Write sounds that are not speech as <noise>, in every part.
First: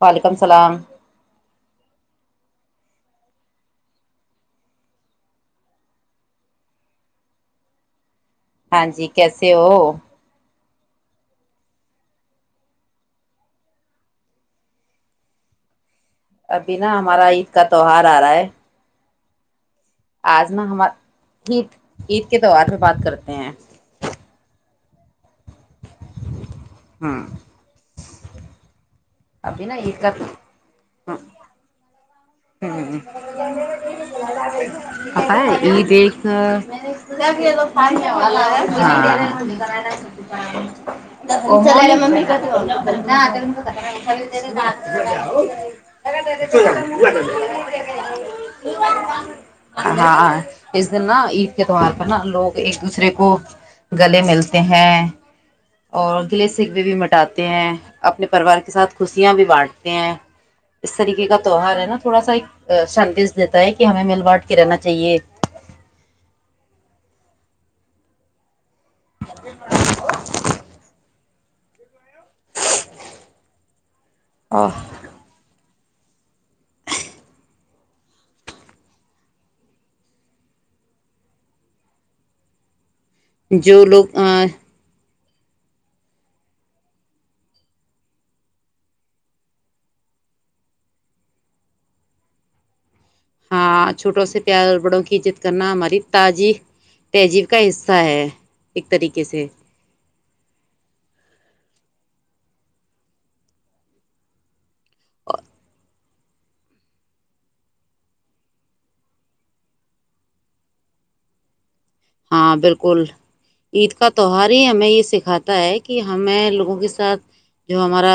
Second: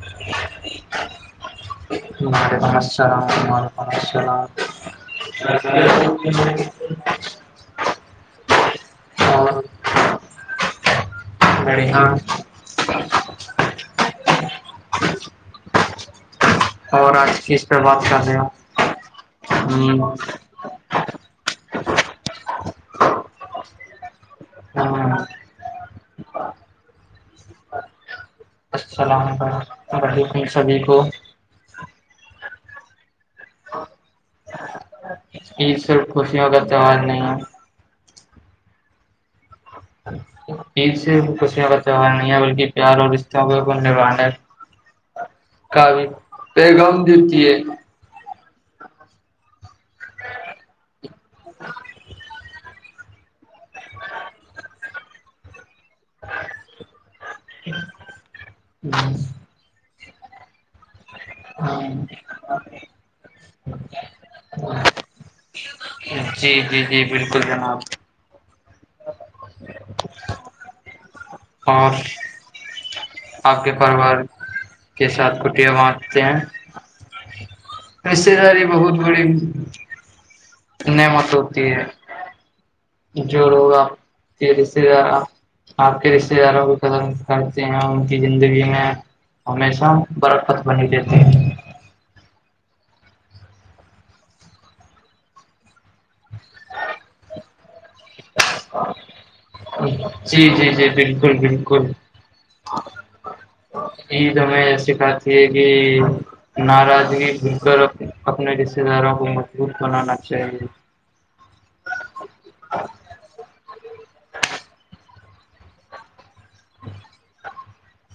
وعلیکم السلام <inaudible> ہاں جی کیسے ہو بڑ ہاں ابھی نا ہمارا عید کا پہ تیوہار بات آ کر رہا رہے ہے ہو آج نا ہمار عید عید کے تہوار پ بات کرتے ہیں ہاں ہوں السلام ابھی نا و عید کا ولیکم سبھی کو ہوں پت ہے یہ عید صرف دیک خوشیوں ھم کا تہوار نہیں ہے عید صرف خوشیوں کا تہوار نہیں ہے بلکہ پیار اور رشتوں کو نبھانے کا بھی پیغام چلا دیتی ہے ہاں اس دن نا عید کے تہوار پر نا لوگ ایک دوسرے کو گلے ملتے ہیں اور گلے سیکوے بھی مٹاتے ہیں اپنے پریوار کے ساتھ خوشیاں بھی بانٹتے ہیں اس طریقے کا تہوہار ہے تھوڑا سا ایک سندش دیتا ہے کہ ہمیں مل بانٹ کے رہنا چاہیے جی جی جی بالکل جناب <inaudible> اور آپ کے پریوار اور کے ساتھ کچھ باتتے ہیں رتے داری بہت بڑی نعمت ہوتی ہے جوور ہوگا جو لوگ تزے سے رہا آپ کے رشتے داروں کو ختم کرتے ہیں ان کی زندگی میں ہمیشہ برکت بنی دیتے ہیں ہاں چھوٹوں سے پیار اور بڑوں کی عزت کرنا ہماری تازی تہذیب کا حصہ ہے ایک طریقے سے جی جی جی بالکل بالکل ای ت میں کھتی ہے کہ ناراضگی مل کر اپنے رشتے داروں کو مضبوط بنانا چاہیے ہاں بالکل عید کا تہوار ہی ہمیں یہ سکھاتا ہے کہ ہمیں لوگوں کے ساتھ جو ہمارا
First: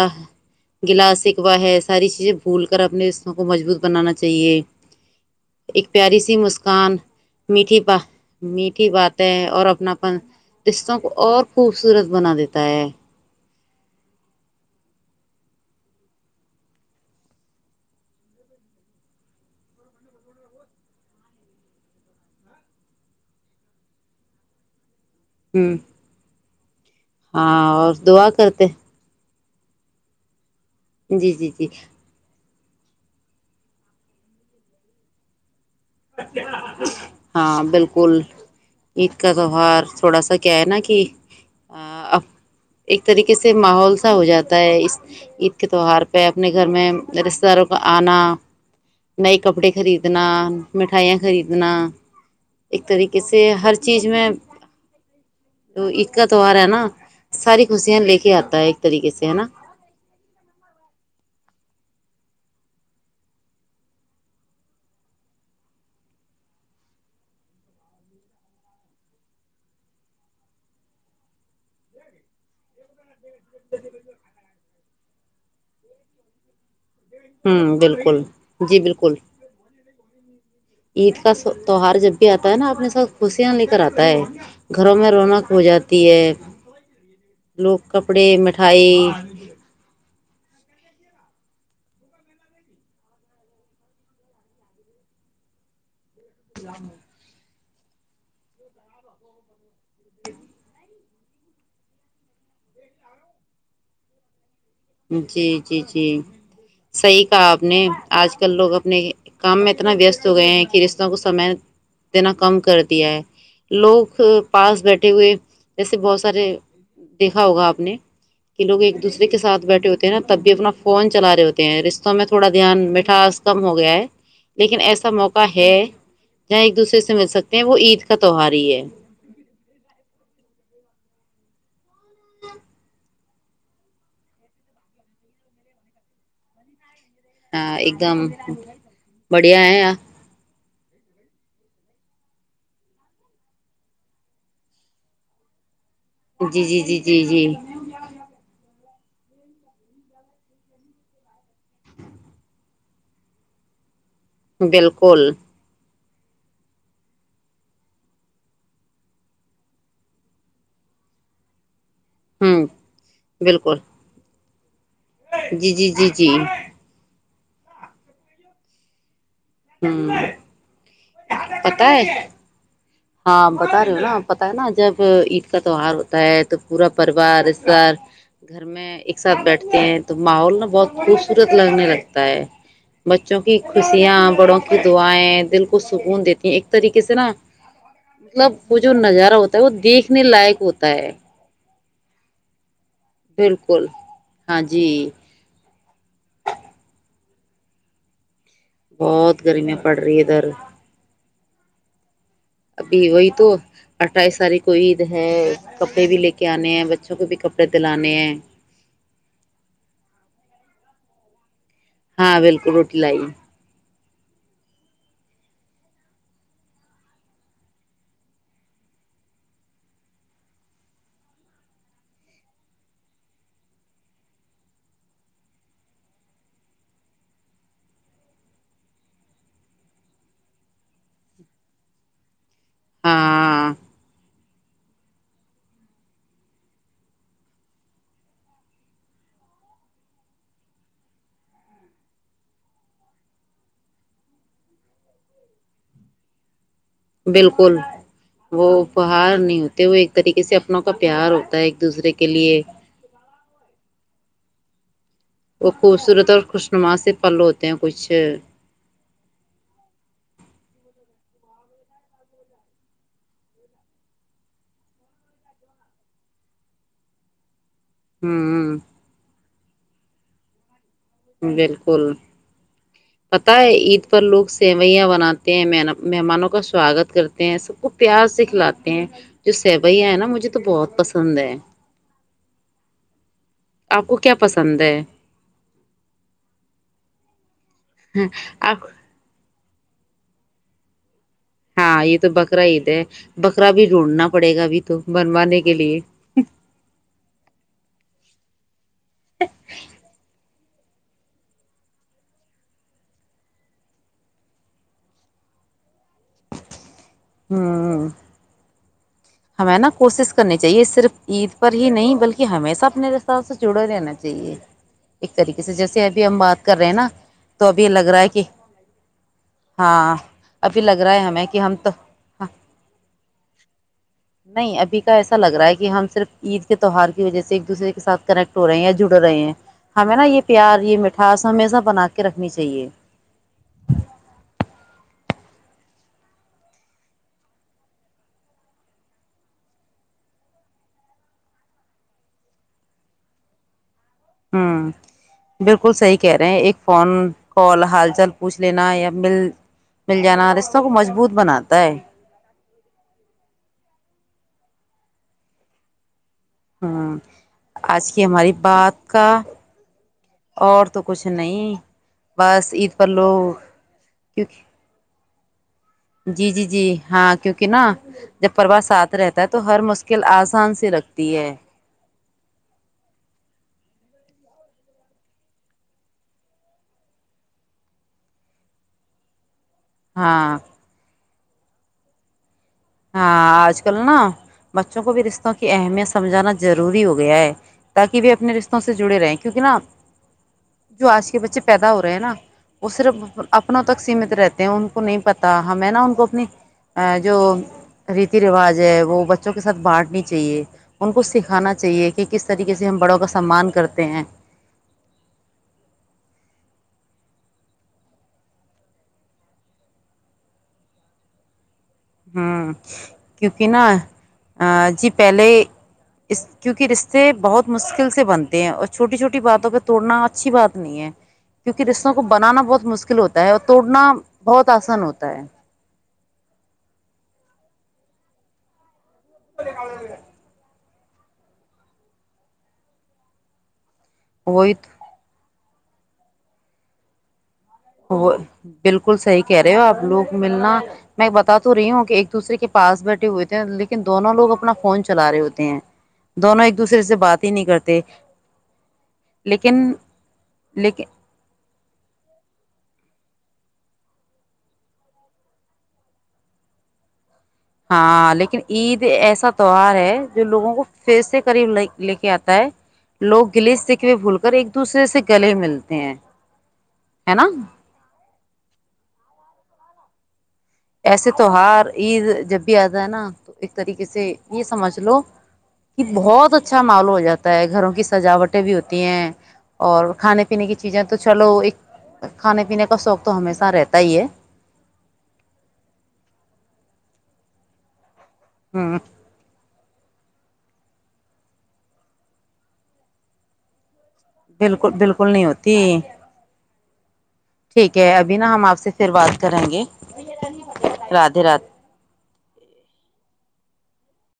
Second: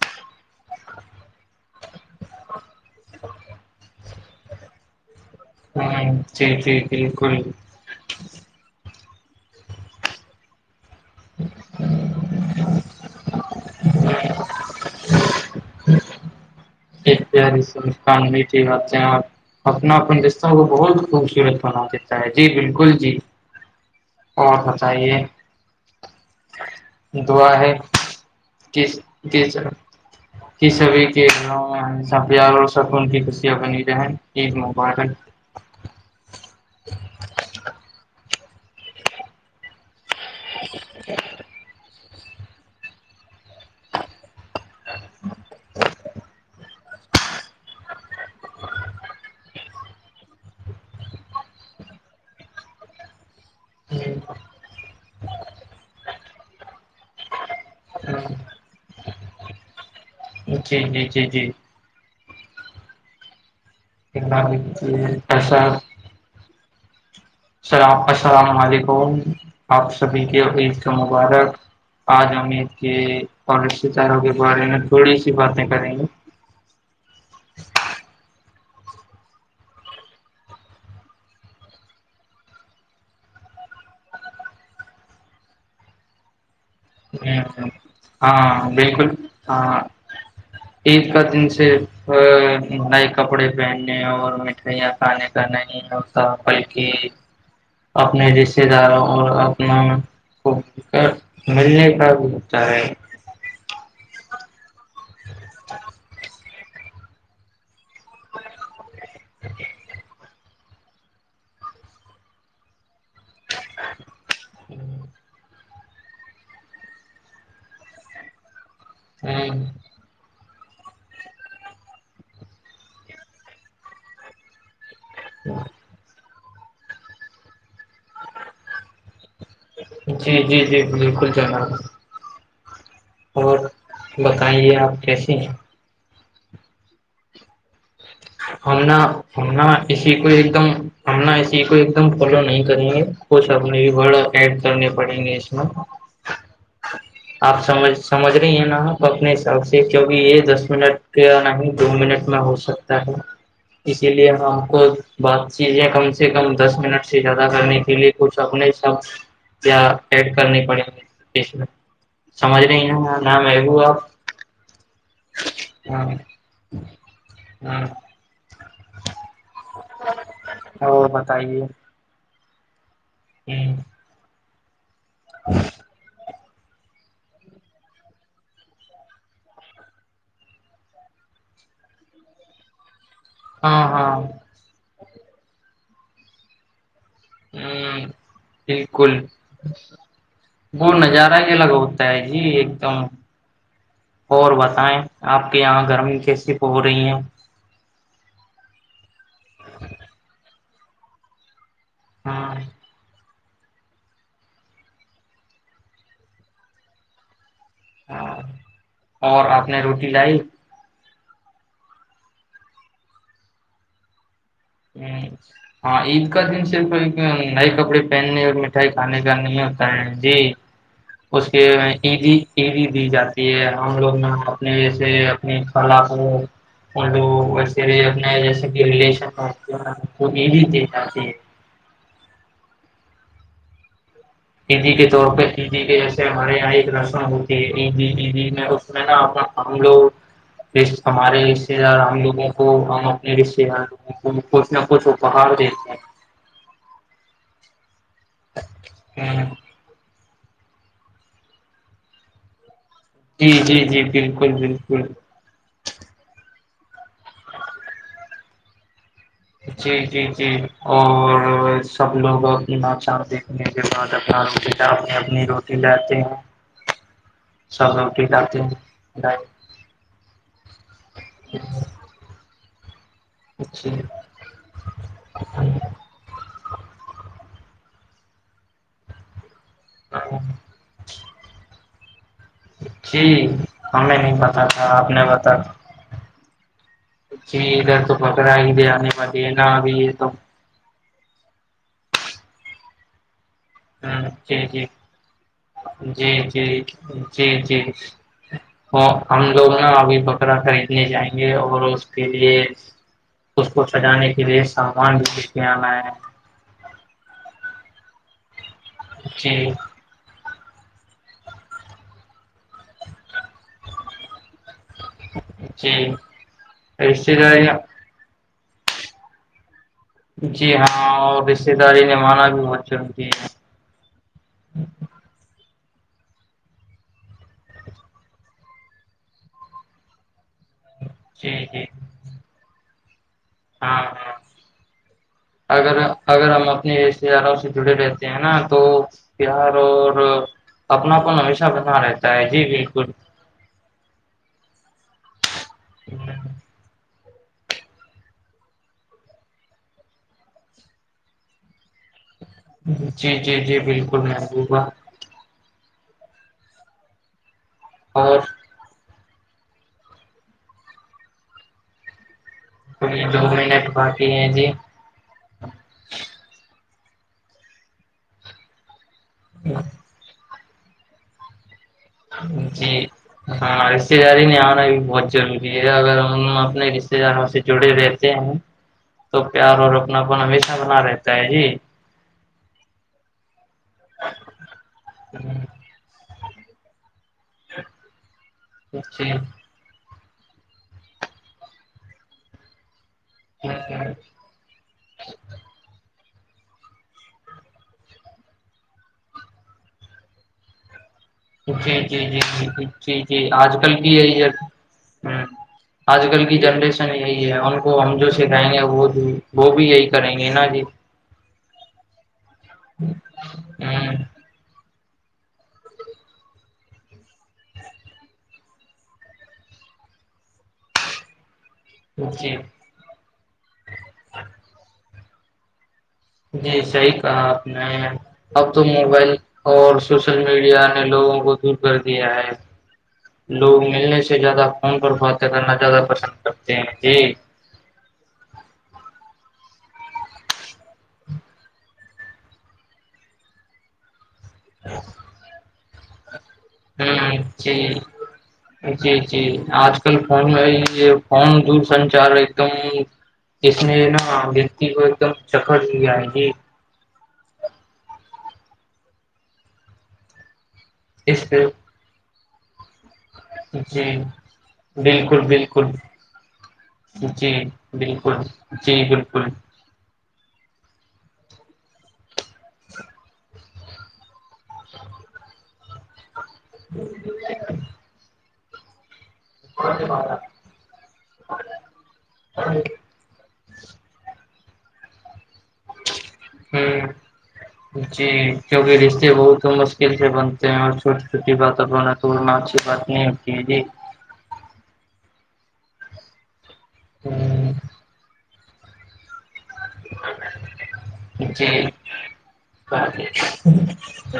گلا سکوا ہے ساری چیزیں بھول کر اپنے حوں کو مضبوط بنانا چاہیے ایک ہ پیاری سی جی جی مسکان بالکل میٹھی پا می کی باتیں ہے اور اپنا اپن رشتوں کو اور خوبصورت بنا دیتا ہے ایک پیاری سےان میھی بات ہیں اپنا اپن رشہ کو بہت خوبصورت بنا دیتا ہے جی بالکل جی بہتچھا ہ ہاں اور دععا کرتے جی جر ک سبھی جی جی جی کینوں پیار اور سب ان کی خوشیاں بنی رہیں عید مبارن ہاں بالکل عید کا جوہار تھوڑا سا کیا ہے نا کہ اب ایک طریقے سے ماحول سا ہو جاتا ہے اس عید کے تہوار پہ اپنے گھر میں رشتے داروں کو آنا نئے کپڑے خریدنا مٹھائیاں خریدنا ایک طریقے سے ہر چیز میں ایک کا تیوار ہے نا ساری خوشیاں لے کے آتا ہے ایک طریقے سے ہے نا ج جی جی جی جی سا اللام السلام علیکم آپ سبھی کے ع عید کے مبارک آج ہممیید کے کالج سے چار ہوگے ب رہے ن تھوڑی سی باتیں کریں گے ہوں بالکل جی بالکل عید کا تیوار جب بھی آتا ہے نا اپنے ساتھ خوشیاں لے کر آتا ہے گھروں میں رونق ہو جاتی ہے ہ ہ لوگ کپڑے ہاں مٹھائی بالکل ہاں ہاں عید کا دن صرف نئے کپڑے پہننے اور مٹھائیاں کھانے کا نہیں ہ بلکہ اپنے رشتے داروں اور اپنا کو کر ملنے کاتاار جی جی جی صحیح کہا آپ نے آج کل لوگ اب نہیں کام میں اتنا وست س گئے ہیں کہ رشتوں کو سمے دینا کم کرتے دیا ہے لوگ پاس بیٹھے ہوئے جیسے بہت سارے دیکھا ہوگا آپ نے کہ لوگ ایک دوسرے کے ہ ساتھ تے ہیں نا تب بھی اپنا فون چلا رہے ہوتے ہیں رشتوں میں تھوڑا دھیان مٹھاس کم ہو گیا ہے لیکن ایسا موقع ہے ج ایک دوسرے سے مل سکتے ہیں وہ عید کا تہوار ہی ہے جی جی جی <unintelligible> <unintelligible> اور بتائیے آپ کیسے ہیں ہاں ایک دم ہمنا بڑھیا ہمنا ہے اسسی کوئی ایک دم ہم ن اسی کو ایک دم فالو نہیں کریں گے کچھ اپنےورڈ ایڈ کرنے پڑیں گے اس میں جی جی جی جی جی آپ سمجھ سمجھ رہی ہیں نا اپنے حساب سے کیوںکہ یہ دس منٹ یا نہیں دو منٹ میں ہو سکتا ت اسی لیے ہم کو بالکل بہت چیزیں کم سے کم دس منٹ سے زیادہ کرنے کے لیے کچھ اپنے سب ایڈ کرنی پڑیں سمجھ ہوں نہیں نا ن بالکل محبو آب جی جی جی جی ہوں ہ پت ہے ہاں ہ بتا رہے ہو نا پ نا جب عید کا تیوار ہوتا ہے تو پورا پریوار رشتار گھر میں ایک ساتھ بیٹھتے ہیں تو ماحول نا بہت خوبصورت لگنے لگتا ہے بچوں کی ہاں خوشیاں ہاں بڑوں کی دعائیں دل کو سکون دیتی ہیں ایک طریقے سے نا ہ مطلب وہ جو بالکل نظارہ ہوتا ہے وہ دیکھنے لائق ہوتا ہے س جی ایک تو بالکل اور ہاں جی بتائیں آپ کے یہاں گرمی کیسی ہو رہی ہے بہت گرمیاں پڑ رہی ادھر ہاں ابھی وہی تو اٹھائی ساری کوئی عید ہے کپڑے بھی لے کے آنے ہیں بچوں کو بھی ک ہاں اور آپ نے روٹی لائی ہاں بالکل روٹی لائی ہ ہاں عید کا دن صرف ایک نئے کپڑے پہننے اور مٹھائی کھانے جانے میں ہوتا ہے جی اس کے عیدی عیدی دی جاتی ہے ہم لوگ اپنے جیسے اپنی کلا لو وسے اپنے جیسے کہ ریلیشن کو یہ لی کہ جات ہاں عیدی کے طور پہ عیدی کے جیسے ہمارے یہاں ایک رسم ہوتی ہے عیدی عیدی میں اس میں نا ہم لوگ ہمارے رشتے دار ہم لوگوں کو ہم اپنے رشتے دار لوگوں کو کچھ نہ کچھ اپہار دیتے ہیں بالکل وہ اپہار ہیں نہیں ہوتے ہو طریقے سے اپنوں کا پیار ہوتا ہے ایک دوسرے کے لیے جی جی جی بالکل بالکل وہ خوبصورت اور خوشنما سے پل ہوتے ہیں کچھ جی جی جی اور سب لوگ اپنی ناچان دیکھنے کے بعد اپنا روٹی اپنی اپنی روٹی لے ہیں سب روٹی ڈالتے ہوں ہیں <unintelligible> بالکل پتاہ ہے جی عید پر لوگ سیوئیاں بناتے ہیں مہمانوں کا سواگت کرتے ہیں سب کو پیار سے کھلاتے ہیں جو سیبھیا ہے نا مجھے تو بہت پسند ہے جی آپ کو ہمیں کیا نہیں بتا پسند تھا ہے آپ نے بتا پچ ادھر تو پکڑاائی آپ دیا پ دے نہ بھی کتا ہاں یہ تو بکراے ہاں جی جی بنوانے کے لیے جی جی جی جی تو ہم لوگ نا ابھی بکرا خریدنے جائیں گے اور اس کے لیے اس کو سجانے کے لیے سامان بھیج کے آنا ہے ہوں جی ہمیں نا کوشش کرنے کی چاہیے صرف عید پر ہی نہیں بلکہ ہمیشہ اپنے سے جڑا رہنا چاہیے ایک طریقے سے جی جیسے ابھی ہم بات کر رہے ہیں نا رشتے داری تو ابھی لگ رہا ہے کہ ہاں جی ابھی لگ ہاں رہا ہے اور ہمیں کہ ہم رشتے تو داری نے ہاں مانا بھی بہت چلتی ہے نہیں ابھی کا ایسا لگا کہ ہم صرف عید کے تہوہار کی وجہ سے ایک دوسرے کے سھ کنیکٹ ہو رہے ہیں یا جڑ رہے ہیں ہمیں نا یہ پیار یہ مٹاس جی ہمیشہ جی بنا کے رکھنی چاہیے ہاں ہاں اگر اگر ہم اپنے رشتے داروں سے جڑے رہتے ہیں نا تو پار اور اپناپن ہمیشہ بنا رہتا ہے جی بالکل ہاں بالکل صحیح کہہ رہے ہیں ایک فون کال حال چال پوچھ لینا یا مل مل جانا رشتوں کو مضبوط بناتا ہے جی جی جی بالکل مبو گا ہاں آج کی اور ہماری بات کا اور تو کچھ نہیں بس عید پر کوئی لوگ دو کیونکہ ہاں جی جی جی ہاں کیونکہ نا جب پروا ساتھ رہتا ہے تو ہر مشکل آج آسان سے رکھتی ہے جی ہاں رشتے داری نے آنا بھی بہت ضروری ہے اگر ہم اپنے رشتے داروں سے جڑے رہتے ہیں تو پیار اور اپنا اپنا ہاں ہمیشہ بنا رہے تائے جی ہاں آج ک نکلنا بچوں کو بھی رشتوں کی اہمیت سمجھانا روری ہوگی گیا ہے تاکہ وہ اپنے رشتوں سے جڑے رہے جی کیونک نا جو آج کے بچے پیدا ہو رہے ہیں نا وہ صرف اپنوں تک سیمت رہتے ہیں ان کو نہیں پتا ہمیں نا ان کو اپنی جو ریتی رواج ہے وہ بچوں کے ساتھ بانٹنی چاہیے ان کو سکھانا جی چاہیے جی کہ جی کس جی طریقے ج سے ہم جی بڑوں کا جی سمان آج کل کرتے کی ہیں ہے یہ ہ آج کل کی جنریشن یہی ہے ان کو ہم جو سکھائیں گے وہ وہ بھی یہی کریں گے نا جی ہ کیونکہ ہ نہا ج پہلے اس کیونکہ رشتے بہت مشکل سے بنتے ہیں اور چھوٹی چھوٹی باتوں پہ توڑنا اچھی بات نہیں ہے کیونکہ رشتوں کو جی بنانا بہت مشکل ہوتا ہے اور توڑنا بہت آسان ہوتا ہے ت <unintelligible> جی صحیح کہا آپ نے اب تو م موبائل اور سوشل میڈیا لوگوں کو دور کر دیا ہے لوگوں ملنے سے زیادہ وہی فون پر باتیں کرنا زیادہ پسند کرتے ہیں جی وہ بالکل صحیح کہہ رہے ہو آپ لوگ ملنا میں بتاات تو رہی ہوں کہ ایک دوسرے کے پاس بیٹھے ہوئے تھے لیکن دونوں لوگ اپنا فون چلا رہے ہوتے ہیں دونوں ایک دوسرے سے ہ بات ہی نہیں جی کرتے جی جی لیکن آج کل فون میں لیکن فون دور سنچار ایک دم جس میں نا دیکتی کو ایک دم چکر ل آئے گی ہاں لیکن عید ایسا تہوار ہے جو لوگوں کو پ سے اس پہ قریب ل لے کے آتا ت <unintelligible> جی سے بالکل گلے بالکل ملتے ہیں ہے نا جی بالکل جی بالکل ایسے تیوار عید جب بھی آتا ہے نا تو ایک طریقے سے یہ سمجھ لو کہ بہت اچھا اچھا محول ہواتا ہے گھروں کی سجاوٹ ٹیں بھی ہوتی ہیں اور کھانے پینے کی چیزیں تو چلو ایک کھانے پینے کا شوق تو ہمیشہ رہتا ہی ہے ہوں <unintelligible> جی کیوںکہ ہوں رشتے بہت م سے بنتے ہیں اور چوٹی چھوٹی باتور تو میں اچھی بات نہیں ہوتی ہے جی بالکل بالکل نہیں ہوتی ٹھیک ہے ابھی نا ہم آپ سے پھر بات کریں گ راتے رات جی جی <unintelligible>